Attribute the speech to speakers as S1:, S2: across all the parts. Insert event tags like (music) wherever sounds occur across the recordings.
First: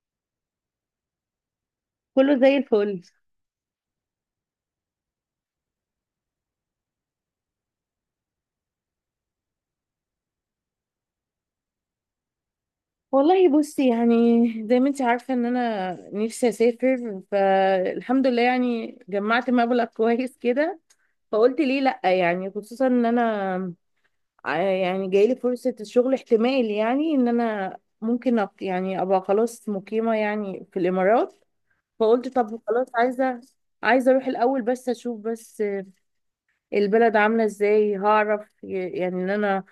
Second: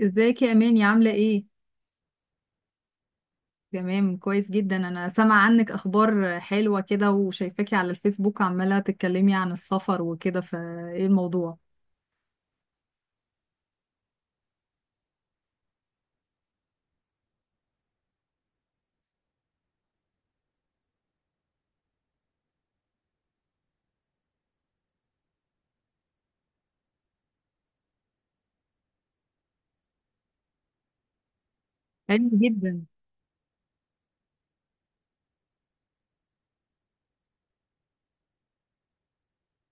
S1: ازيك يا اماني؟ عامله ايه؟
S2: كله زي الفل.
S1: تمام، كويس جدا. انا سامعه عنك اخبار حلوه كده وشايفاكي على الفيسبوك عماله تتكلمي عن السفر وكده، فايه الموضوع؟
S2: والله بصي، يعني زي ما انت عارفة ان انا نفسي اسافر، فالحمد لله يعني جمعت مبلغ (laughs) كويس كده. فقلت ليه لأ، يعني خصوصا ان انا يعني جايلي فرصة الشغل، احتمال يعني ان انا ممكن يعني ابقى خلاص مقيمة يعني في الامارات.
S1: حلو
S2: فقلت طب
S1: جدا.
S2: خلاص، عايزة اروح الاول بس اشوف بس البلد عاملة ازاي، هعرف يعني ان انا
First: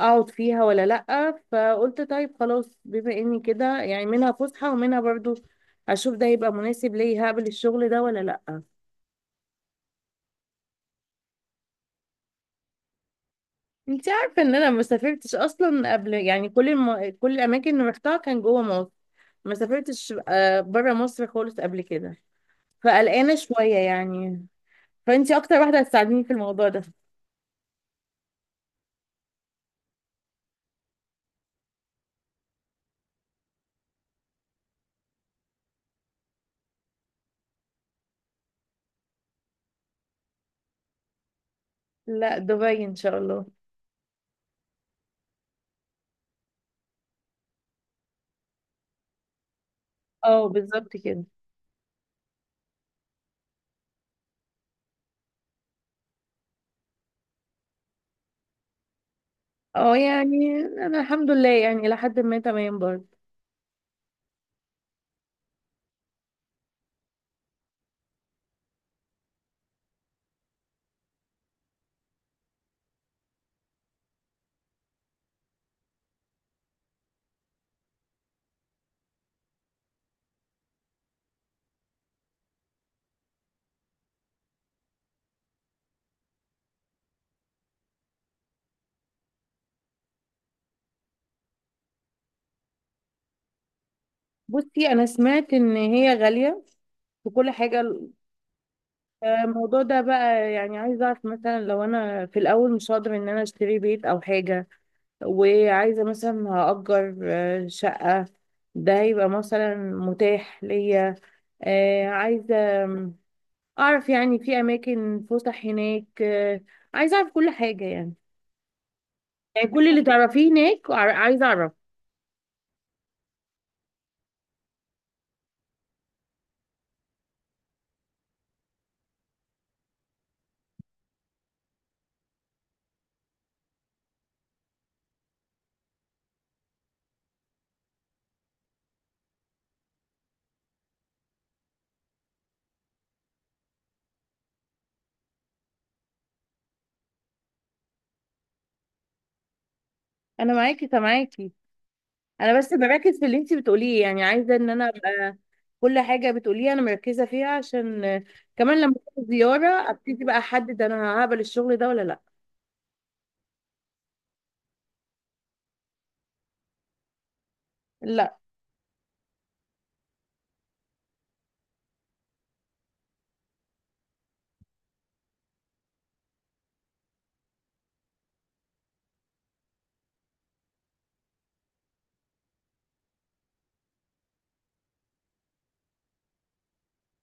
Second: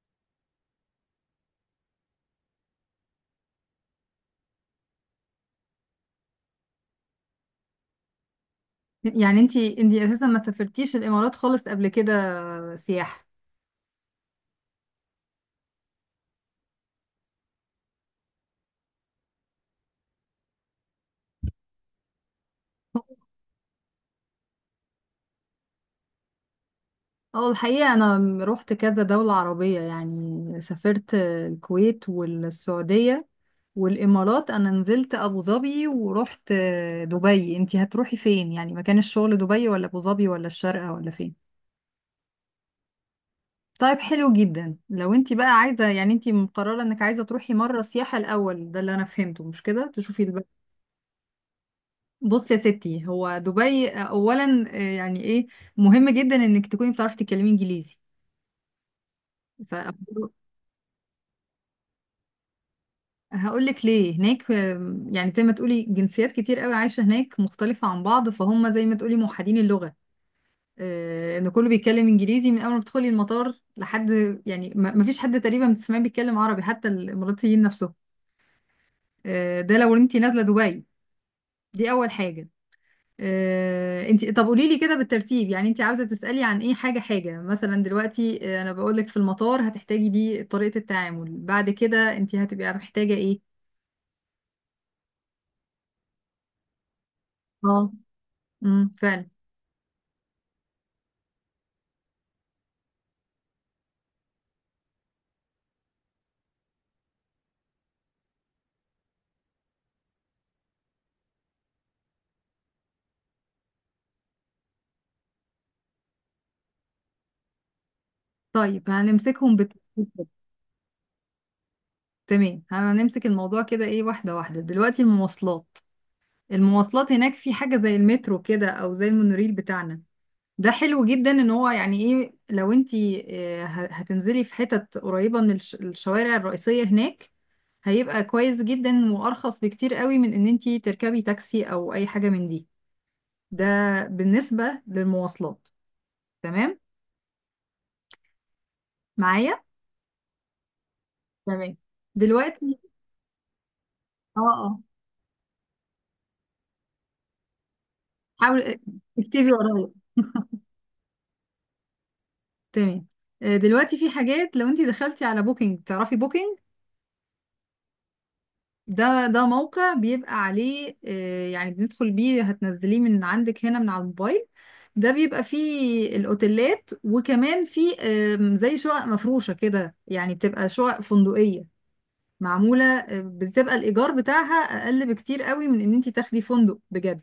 S2: اقعد فيها ولا لأ. فقلت طيب خلاص، بما اني كده يعني منها فسحة ومنها برضو اشوف ده يبقى مناسب ليا، هقبل الشغل ده ولا لأ.
S1: يعني انتي اساسا ما سافرتيش الامارات خالص قبل كده سياحه؟
S2: انت عارفة ان انا ما سافرتش اصلا قبل، يعني كل الاماكن اللي رحتها كان جوه مصر. ما سافرتش آه، بره مصر خالص قبل كده، فقلقانة شوية يعني. فانت اكتر واحدة هتساعديني في الموضوع ده.
S1: اه الحقيقه انا رحت كذا دوله عربيه، يعني سافرت الكويت والسعوديه والامارات. انا نزلت ابو ظبي ورحت دبي. انتي هتروحي فين يعني، مكان الشغل دبي ولا ابو ظبي ولا الشارقه ولا فين؟
S2: لا، دبي ان شاء الله.
S1: طيب حلو جدا. لو انت بقى عايزة، يعني انت مقررة انك عايزة تروحي مرة سياحة الأول، ده اللي انا فهمته، مش كده؟ تشوفي البلد.
S2: اه بالظبط كده.
S1: بص يا ستي، هو دبي اولا يعني ايه مهم جدا انك تكوني بتعرفي تتكلمي انجليزي.
S2: اه
S1: فهقول
S2: يعني انا الحمد لله يعني لحد ما تمام برضه.
S1: لك ليه هناك. يعني زي ما تقولي جنسيات كتير قوي عايشة هناك مختلفة عن بعض، فهم زي ما تقولي موحدين اللغة، ان كله بيتكلم انجليزي من اول ما تدخلي المطار لحد يعني ما فيش حد تقريبا بتسمعيه بيتكلم عربي، حتى الاماراتيين نفسهم، ده لو انت نازله دبي. دي اول حاجه. انت طب قولي لي كده بالترتيب، يعني انت عاوزه تسالي عن ايه؟ حاجه حاجه. مثلا دلوقتي انا بقول لك في المطار هتحتاجي دي طريقه التعامل، بعد كده انت هتبقي محتاجه ايه؟
S2: بصي، انا سمعت ان هي غالية في كل حاجة.
S1: اه، امم، فعلا.
S2: الموضوع ده بقى يعني عايزة اعرف، مثلا لو انا في الاول مش هقدر ان انا اشتري بيت او حاجة وعايزة مثلا هأجر آه، شقة، ده هيبقى مثلا متاح ليا؟ آه، عايزة اعرف يعني في اماكن فسح هناك. آه، عايزة اعرف كل حاجة يعني،
S1: طيب
S2: يعني كل اللي تعرفيه هناك عايزة اعرف.
S1: تمام، هنمسك الموضوع كده ايه، واحده واحده. دلوقتي المواصلات. المواصلات هناك في حاجه زي المترو كده او زي المونوريل بتاعنا. ده حلو جدا، ان هو يعني ايه، لو انتي هتنزلي في حتت قريبة من الشوارع الرئيسية هناك، هيبقى كويس جدا وارخص بكتير قوي من ان انتي تركبي تاكسي او اي حاجة من دي. ده بالنسبة للمواصلات. تمام معايا؟
S2: انا معاكي سامعاكي.
S1: تمام.
S2: انا بس
S1: دلوقتي
S2: بركز في اللي انتي بتقوليه، يعني
S1: اه،
S2: عايزة ان
S1: اه،
S2: انا ابقى كل حاجة بتقوليها أنا مركزة فيها، عشان آه،
S1: حاول
S2: كمان لما أروح
S1: اكتبي
S2: زيارة
S1: ورايا.
S2: أبتدي بقى أحدد أنا هقبل الشغل ده ولا لأ.
S1: تمام. دلوقتي في حاجات، لو انتي دخلتي على بوكينج، تعرفي بوكينج؟
S2: لأ.
S1: ده موقع بيبقى عليه يعني بندخل بيه، هتنزليه من عندك هنا من على الموبايل. ده بيبقى فيه الأوتيلات، وكمان فيه زي شقق مفروشة كده، يعني بتبقى شقق فندقية معمولة بتبقى الإيجار بتاعها أقل بكتير قوي من إن انت تاخدي فندق بجد.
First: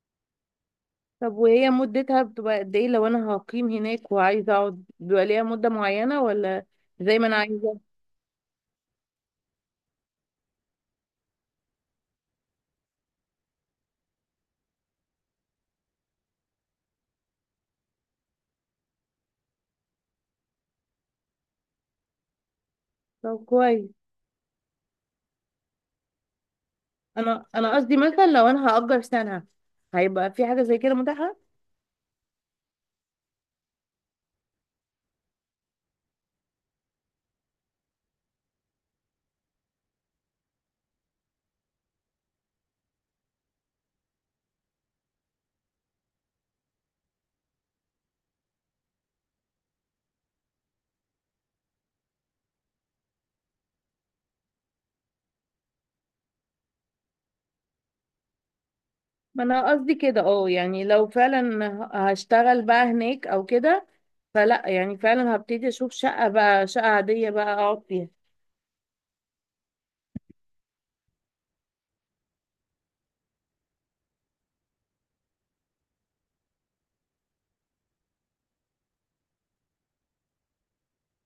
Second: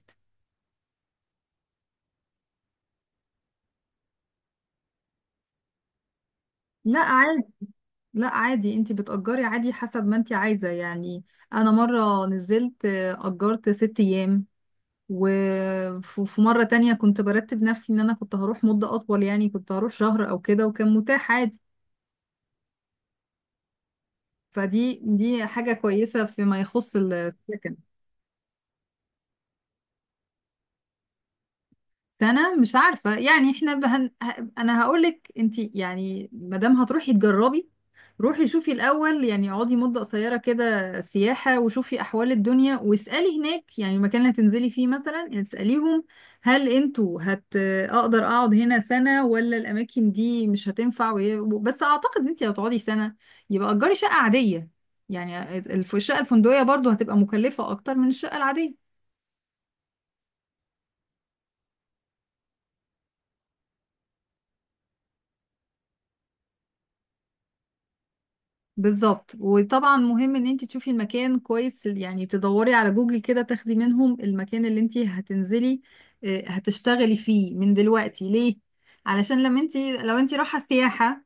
S2: طب وهي مدتها بتبقى قد إيه؟ لو أنا هقيم هناك وعايزة أقعد بيبقى ليها مدة معينة ولا
S1: لا
S2: زي ما أنا
S1: عادي.
S2: عايزة؟
S1: لا عادي، انت بتأجري عادي حسب ما انت عايزة يعني. أنا مرة نزلت أجرت ست أيام، وفي مرة تانية كنت برتب نفسي ان انا كنت هروح مدة اطول، يعني كنت هروح شهر او كده، وكان متاح عادي.
S2: طب كويس.
S1: فدي حاجة كويسة فيما يخص
S2: أنا
S1: السكن.
S2: أنا قصدي مثلا لو أنا هأجر سنة، هيبقى في حاجة زي كده متاحة؟
S1: سنة مش عارفة، يعني احنا انا هقولك انتي يعني، مادام هتروحي تجربي، روحي شوفي الأول، يعني اقعدي مدة قصيرة كده سياحة، وشوفي أحوال الدنيا، واسألي هناك، يعني المكان اللي هتنزلي فيه مثلا، يعني اسأليهم هل انتوا أقدر أقعد هنا سنة ولا الأماكن دي مش هتنفع؟ بس أعتقد انتي لو تقعدي سنة يبقى أجري شقة عادية، يعني الشقة الفندقية برضو هتبقى مكلفة أكتر من الشقة العادية.
S2: ما أنا قصدي كده، أه يعني لو فعلا هشتغل بقى هناك أو كده، فلأ يعني فعلا هبتدي أشوف شقة بقى، شقة عادية بقى أقعد فيها.
S1: بالظبط، وطبعا مهم ان انت تشوفي المكان كويس، يعني تدوري على جوجل كده، تاخدي منهم المكان اللي انت هتنزلي هتشتغلي فيه من دلوقتي، ليه؟ علشان لما انت، لو انت رايحه سياحه،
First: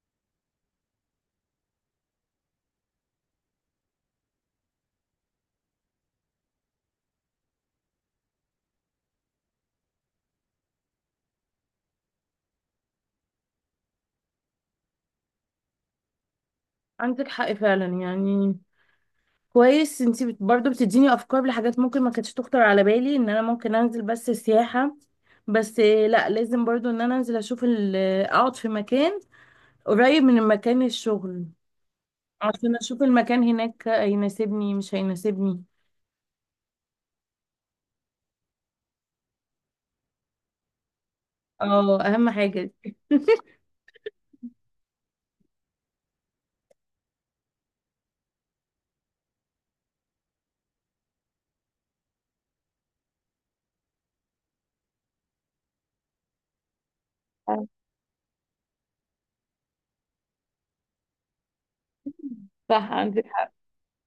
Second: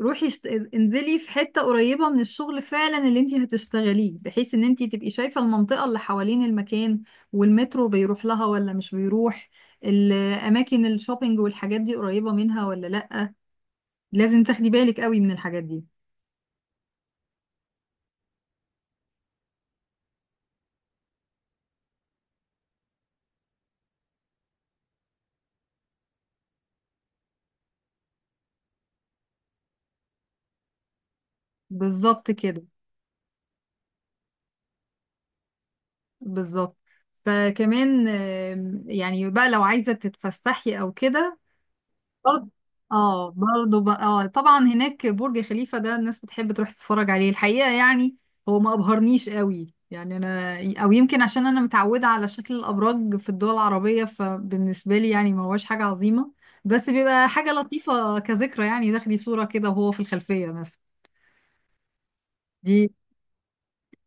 S1: روحي انزلي في حته قريبه من الشغل فعلا اللي انت هتشتغليه، بحيث ان انت تبقي شايفه المنطقه اللي حوالين المكان، والمترو بيروح لها ولا مش بيروح، الاماكن الشوبينج والحاجات دي قريبه منها ولا لا. لازم تاخدي بالك قوي من الحاجات دي.
S2: عندك حق فعلا يعني. كويس، انتي برضو بتديني افكار لحاجات ممكن ما كانتش تخطر على بالي، ان انا ممكن انزل بس سياحة، بس آه، لا لازم برضو ان انا انزل اشوف اقعد في مكان قريب من مكان الشغل
S1: بالظبط كده.
S2: عشان اشوف المكان هناك هيناسبني مش هيناسبني.
S1: بالظبط. فكمان يعني بقى لو عايزة تتفسحي او كده
S2: اه اهم
S1: برضه،
S2: حاجة دي.
S1: اه برضه بقى، اه طبعا هناك برج خليفة، ده الناس بتحب تروح تتفرج عليه. الحقيقة يعني هو ما ابهرنيش قوي، يعني انا او يمكن عشان انا متعودة على شكل الابراج في الدول العربية، فبالنسبة لي يعني ما هوش حاجة عظيمة، بس بيبقى حاجة لطيفة كذكرى، يعني تاخدي صورة كده وهو في الخلفية مثلا. دي
S2: صح، عندك حق.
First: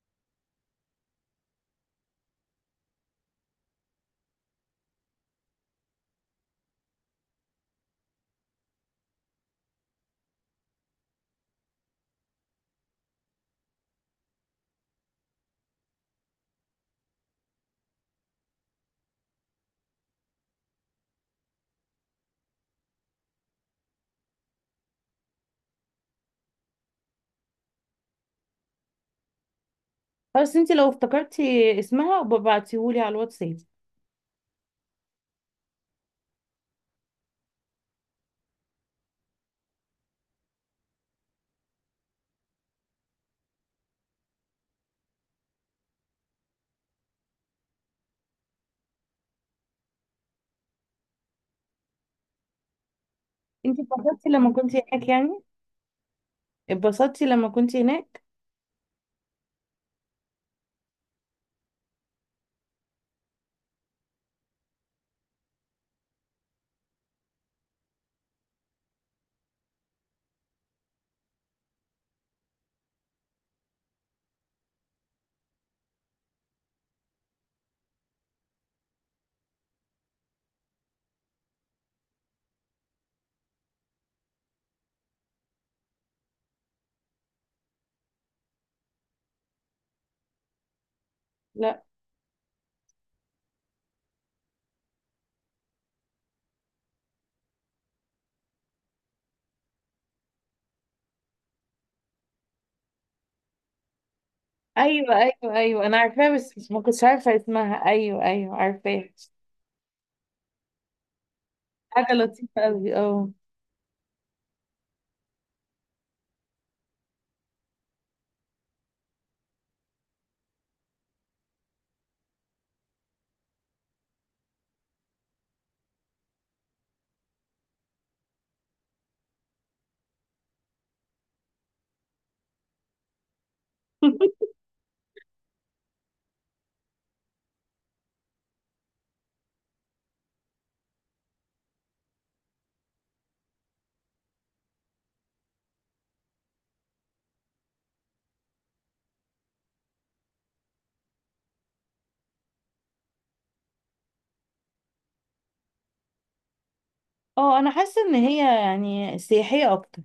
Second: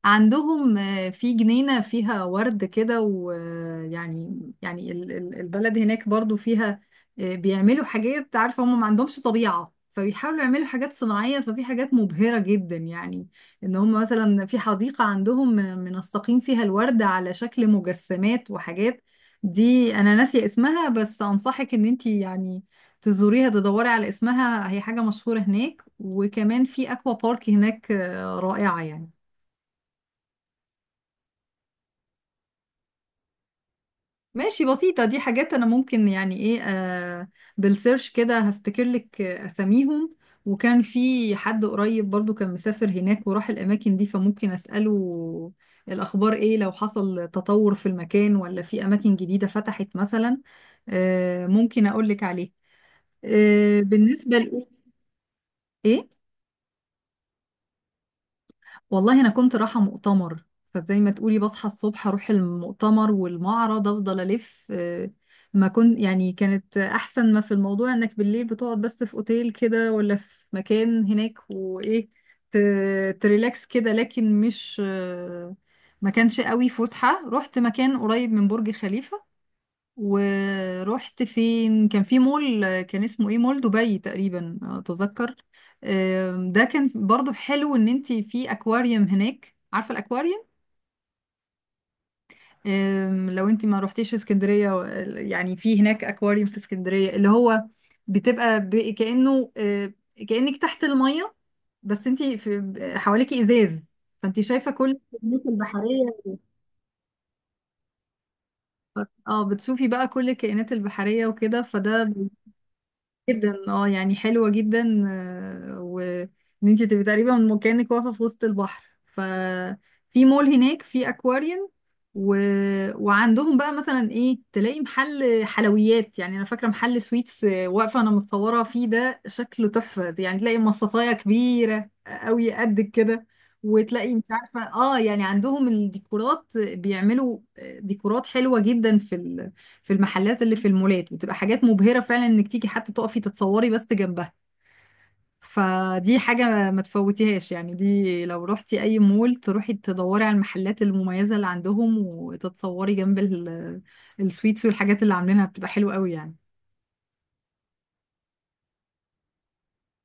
S1: عندهم في جنينة فيها ورد كده، ويعني يعني البلد هناك برضو فيها بيعملوا حاجات، عارفة هم ما عندهمش طبيعة، فبيحاولوا يعملوا حاجات صناعية، ففي حاجات مبهرة جدا يعني، ان هم مثلا في حديقة عندهم منسقين فيها الورد على شكل مجسمات وحاجات. دي انا ناسية اسمها، بس انصحك ان انتي يعني تزوريها، تدوري على اسمها، هي حاجة مشهورة هناك. وكمان في اكوا بارك هناك رائعة يعني.
S2: بس انتي لو افتكرتي اسمها وببعتيهولي على الواتساب.
S1: ماشي، بسيطة، دي حاجات أنا ممكن يعني إيه، آه، بالسيرش كده هفتكر لك أساميهم. وكان في حد قريب برضو كان مسافر هناك وراح الأماكن دي، فممكن أسأله الأخبار إيه، لو حصل تطور في المكان ولا في أماكن جديدة فتحت مثلا، آه ممكن أقول لك عليه. آه،
S2: انتي اتبسطتي
S1: بالنسبة
S2: لما كنتي
S1: لإيه؟
S2: هناك يعني؟ اتبسطتي لما كنتي هناك؟
S1: والله انا كنت رايحه مؤتمر، فزي ما تقولي بصحى الصبح اروح المؤتمر والمعرض، افضل الف ما كنت يعني، كانت احسن ما في الموضوع انك بالليل بتقعد بس في اوتيل كده ولا في مكان هناك، وايه تريلاكس كده، لكن مش ما كانش قوي فسحه. رحت مكان قريب من برج خليفه، ورحت فين، كان في مول كان اسمه ايه، مول دبي تقريبا اتذكر. ده كان برضو حلو، ان انت في اكواريوم هناك، عارفه الاكواريوم؟
S2: لا.
S1: لو انت ما روحتيش اسكندريه يعني في هناك اكواريوم في اسكندريه، اللي هو بتبقى كانه كانك تحت الميه، بس انت في حواليكي ازاز، فانت شايفه كل
S2: ايوه
S1: الكائنات
S2: ايوه ايوه انا
S1: البحريه.
S2: عارفاها، بس ما كنتش عارفه اسمها، ايوه ايوه عارفاها.
S1: اه بتشوفي بقى كل الكائنات البحريه وكده، فده
S2: حاجة لطيفة قوي، اه
S1: جدا اه يعني حلوة جدا. وان انت تبقي تقريبا من كأنك واقفة في وسط البحر، ففي مول هناك في اكواريوم و... وعندهم بقى مثلا ايه، تلاقي محل حلويات، يعني انا فاكرة محل سويتس واقفة انا متصورة فيه، ده شكله تحفة، يعني تلاقي مصاصاية كبيرة قوي قد كده، وتلاقي مش
S2: (laughs)
S1: عارفة اه، يعني عندهم الديكورات بيعملوا ديكورات حلوة جدا في في المحلات اللي في المولات، بتبقى حاجات مبهرة فعلا، انك تيجي حتى تقفي تتصوري بس جنبها. فدي حاجة ما تفوتيهاش يعني، دي لو رحتي أي مول تروحي تدوري على المحلات المميزة اللي عندهم، وتتصوري جنب السويتس والحاجات اللي عاملينها، بتبقى حلوة قوي يعني.
S2: اه انا حاسة ان هي يعني سياحية اكتر.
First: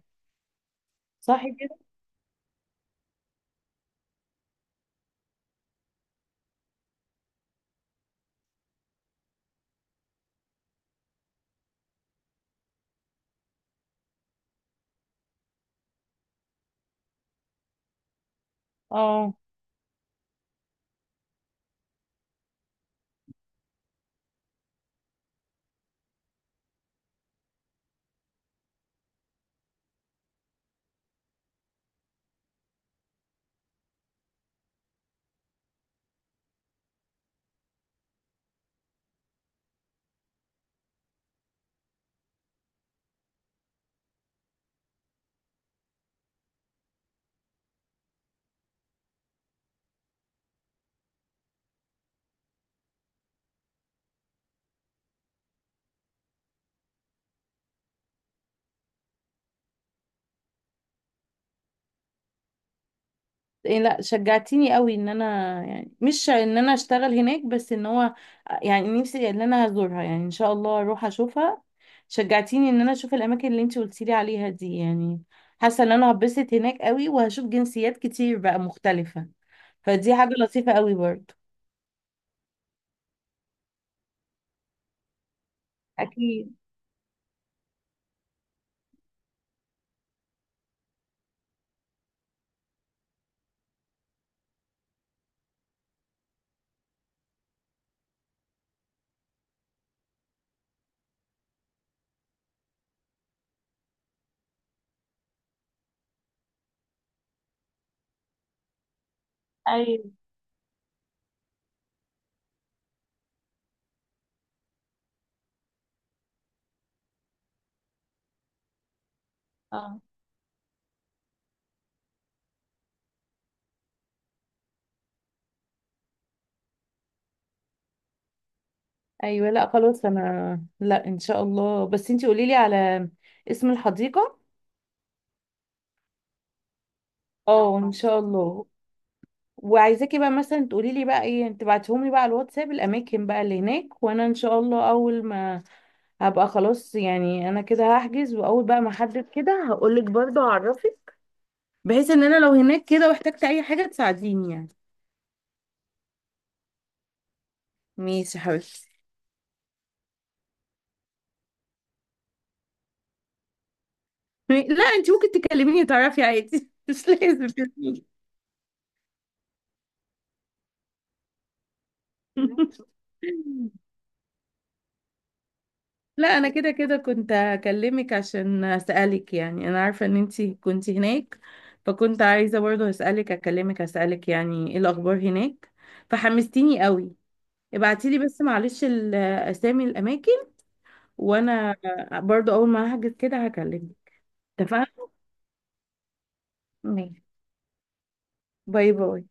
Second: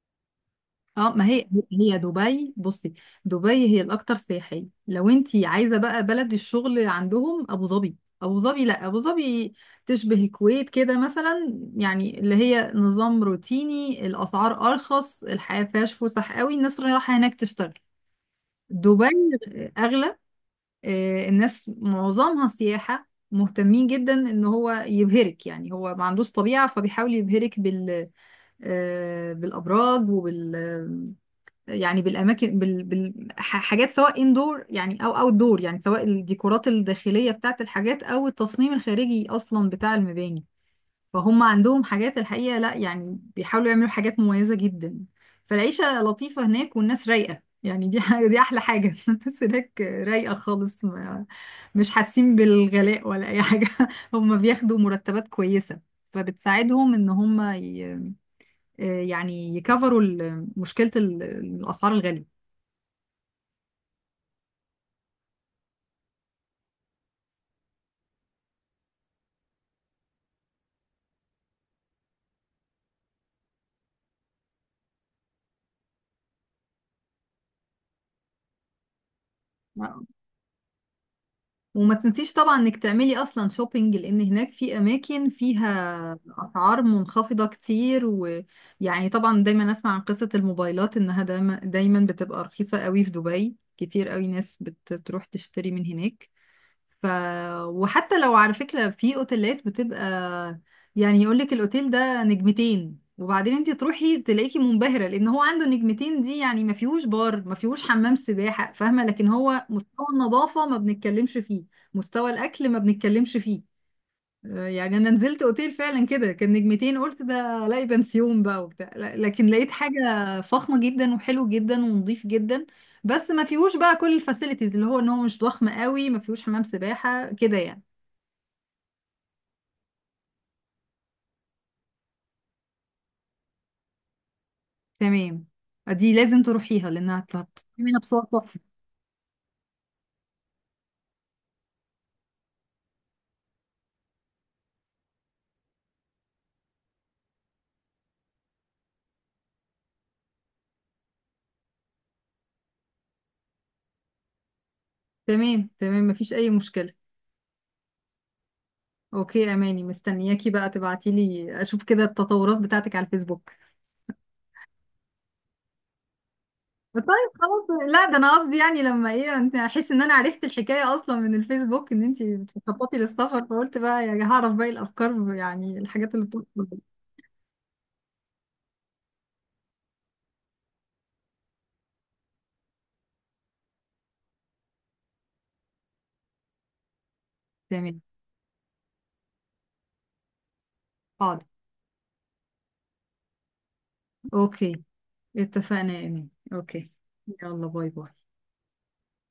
S1: اه، ما
S2: صح
S1: هي
S2: كده.
S1: هي دبي، بصي، دبي هي الاكثر سياحيه. لو انت عايزه بقى بلد الشغل، عندهم ابو ظبي. ابو ظبي، لا ابو ظبي تشبه الكويت كده مثلا، يعني اللي هي نظام روتيني، الاسعار ارخص، الحياه فيهاش فسح قوي، الناس رايحه هناك تشتغل. دبي
S2: اه،
S1: اغلى. الناس معظمها سياحه، مهتمين جدا ان هو يبهرك، يعني هو ما عندوش طبيعه، فبيحاول يبهرك بالابراج يعني بالاماكن، حاجات، سواء اندور يعني او اوت دور، يعني سواء الديكورات الداخليه بتاعت الحاجات او التصميم الخارجي اصلا بتاع المباني. فهم عندهم حاجات الحقيقه لا يعني، بيحاولوا يعملوا حاجات مميزه جدا. فالعيشه لطيفه هناك، والناس رايقه يعني، دي احلى حاجه. (laughs) الناس هناك رايقه خالص، ما... مش حاسين بالغلاء ولا اي حاجه. (laughs) هم بياخدوا مرتبات كويسه، فبتساعدهم ان هم ي... آه، يعني يكفروا مشكله الاسعار الغاليه.
S2: إيه لا شجعتيني قوي، ان انا يعني مش ان انا اشتغل هناك، بس ان هو يعني نفسي ان انا هزورها، يعني ان شاء الله اروح اشوفها. شجعتيني ان انا اشوف الاماكن اللي انتي قلتيلي عليها دي يعني. حاسة ان انا هتبسط هناك قوي، وهشوف جنسيات كتير بقى مختلفة، فدي حاجة لطيفة قوي برضو.
S1: وما تنسيش طبعا انك تعملي اصلا شوبينج، لان هناك في اماكن فيها
S2: أكيد.
S1: اسعار منخفضة كتير. ويعني طبعا دايما اسمع عن قصة الموبايلات، انها دايما بتبقى رخيصة قوي في دبي، كتير قوي ناس بتروح تشتري من هناك. ف وحتى لو على فكرة في اوتيلات بتبقى يعني يقولك الاوتيل ده نجمتين، وبعدين انت تروحي تلاقيكي منبهرة، لان هو عنده نجمتين دي يعني ما فيهوش بار، ما فيهوش حمام سباحة، فاهمة؟ لكن هو مستوى
S2: أيوة.
S1: النظافة ما بنتكلمش فيه، مستوى الاكل ما بنتكلمش فيه. يعني انا نزلت اوتيل فعلا كده كان نجمتين، قلت ده الاقي بنسيون بقى وبتاع، لكن لقيت حاجه فخمه جدا، وحلو جدا، ونظيف جدا، بس ما فيهوش بقى كل الفاسيلتيز، اللي هو ان هو مش ضخم قوي، ما فيهوش حمام سباحه كده يعني.
S2: ايوه لا خلاص، انا لا ان شاء الله، بس انتي قولي لي على اسم الحديقه.
S1: تمام، دي لازم تروحيها لانها
S2: اه ان
S1: هتعملها
S2: شاء
S1: بصور تحفه.
S2: الله. وعايزاكي بقى مثلا تقولي لي بقى، ايه تبعتيهم لي بقى على الواتساب الاماكن بقى اللي هناك، وانا ان شاء الله اول ما هبقى خلاص يعني انا كده هحجز، واول بقى ما احدد كده هقول لك برضه، هعرفك بحيث ان انا لو هناك كده واحتجت اي حاجه تساعديني يعني.
S1: تمام، تمام، ما فيش اي مشكله.
S2: ماشي يا حبيبتي.
S1: اوكي اماني، مستنياكي بقى تبعتي لي اشوف كده التطورات بتاعتك على الفيسبوك.
S2: لا انتي ممكن تكلميني تعرفي عادي (laughs)
S1: طيب
S2: مش لازم
S1: خلاص، لا ده انا قصدي يعني لما ايه، انت احس ان انا عرفت الحكايه اصلا من الفيسبوك، ان انت بتخططي للسفر، فقلت
S2: (laughs)
S1: بقى يعني هعرف باقي الافكار، يعني الحاجات اللي
S2: لا انا
S1: بتحصل.
S2: كده كده كنت هكلمك عشان اسالك، يعني انا عارفه ان انتي كنت هناك، فكنت عايزه برضه اكلمك اسالك يعني ايه الاخبار هناك، فحمستيني قوي.
S1: تمام،
S2: ابعتيلي بس معلش اسامي الاماكن،
S1: حاضر.
S2: وانا برضه اول ما هحجز كده هكلمك.
S1: اوكي.
S2: اتفقنا.
S1: اتفقنا يا ايمان، اوكي.
S2: ماشي.
S1: يلا باي باي.
S2: باي باي.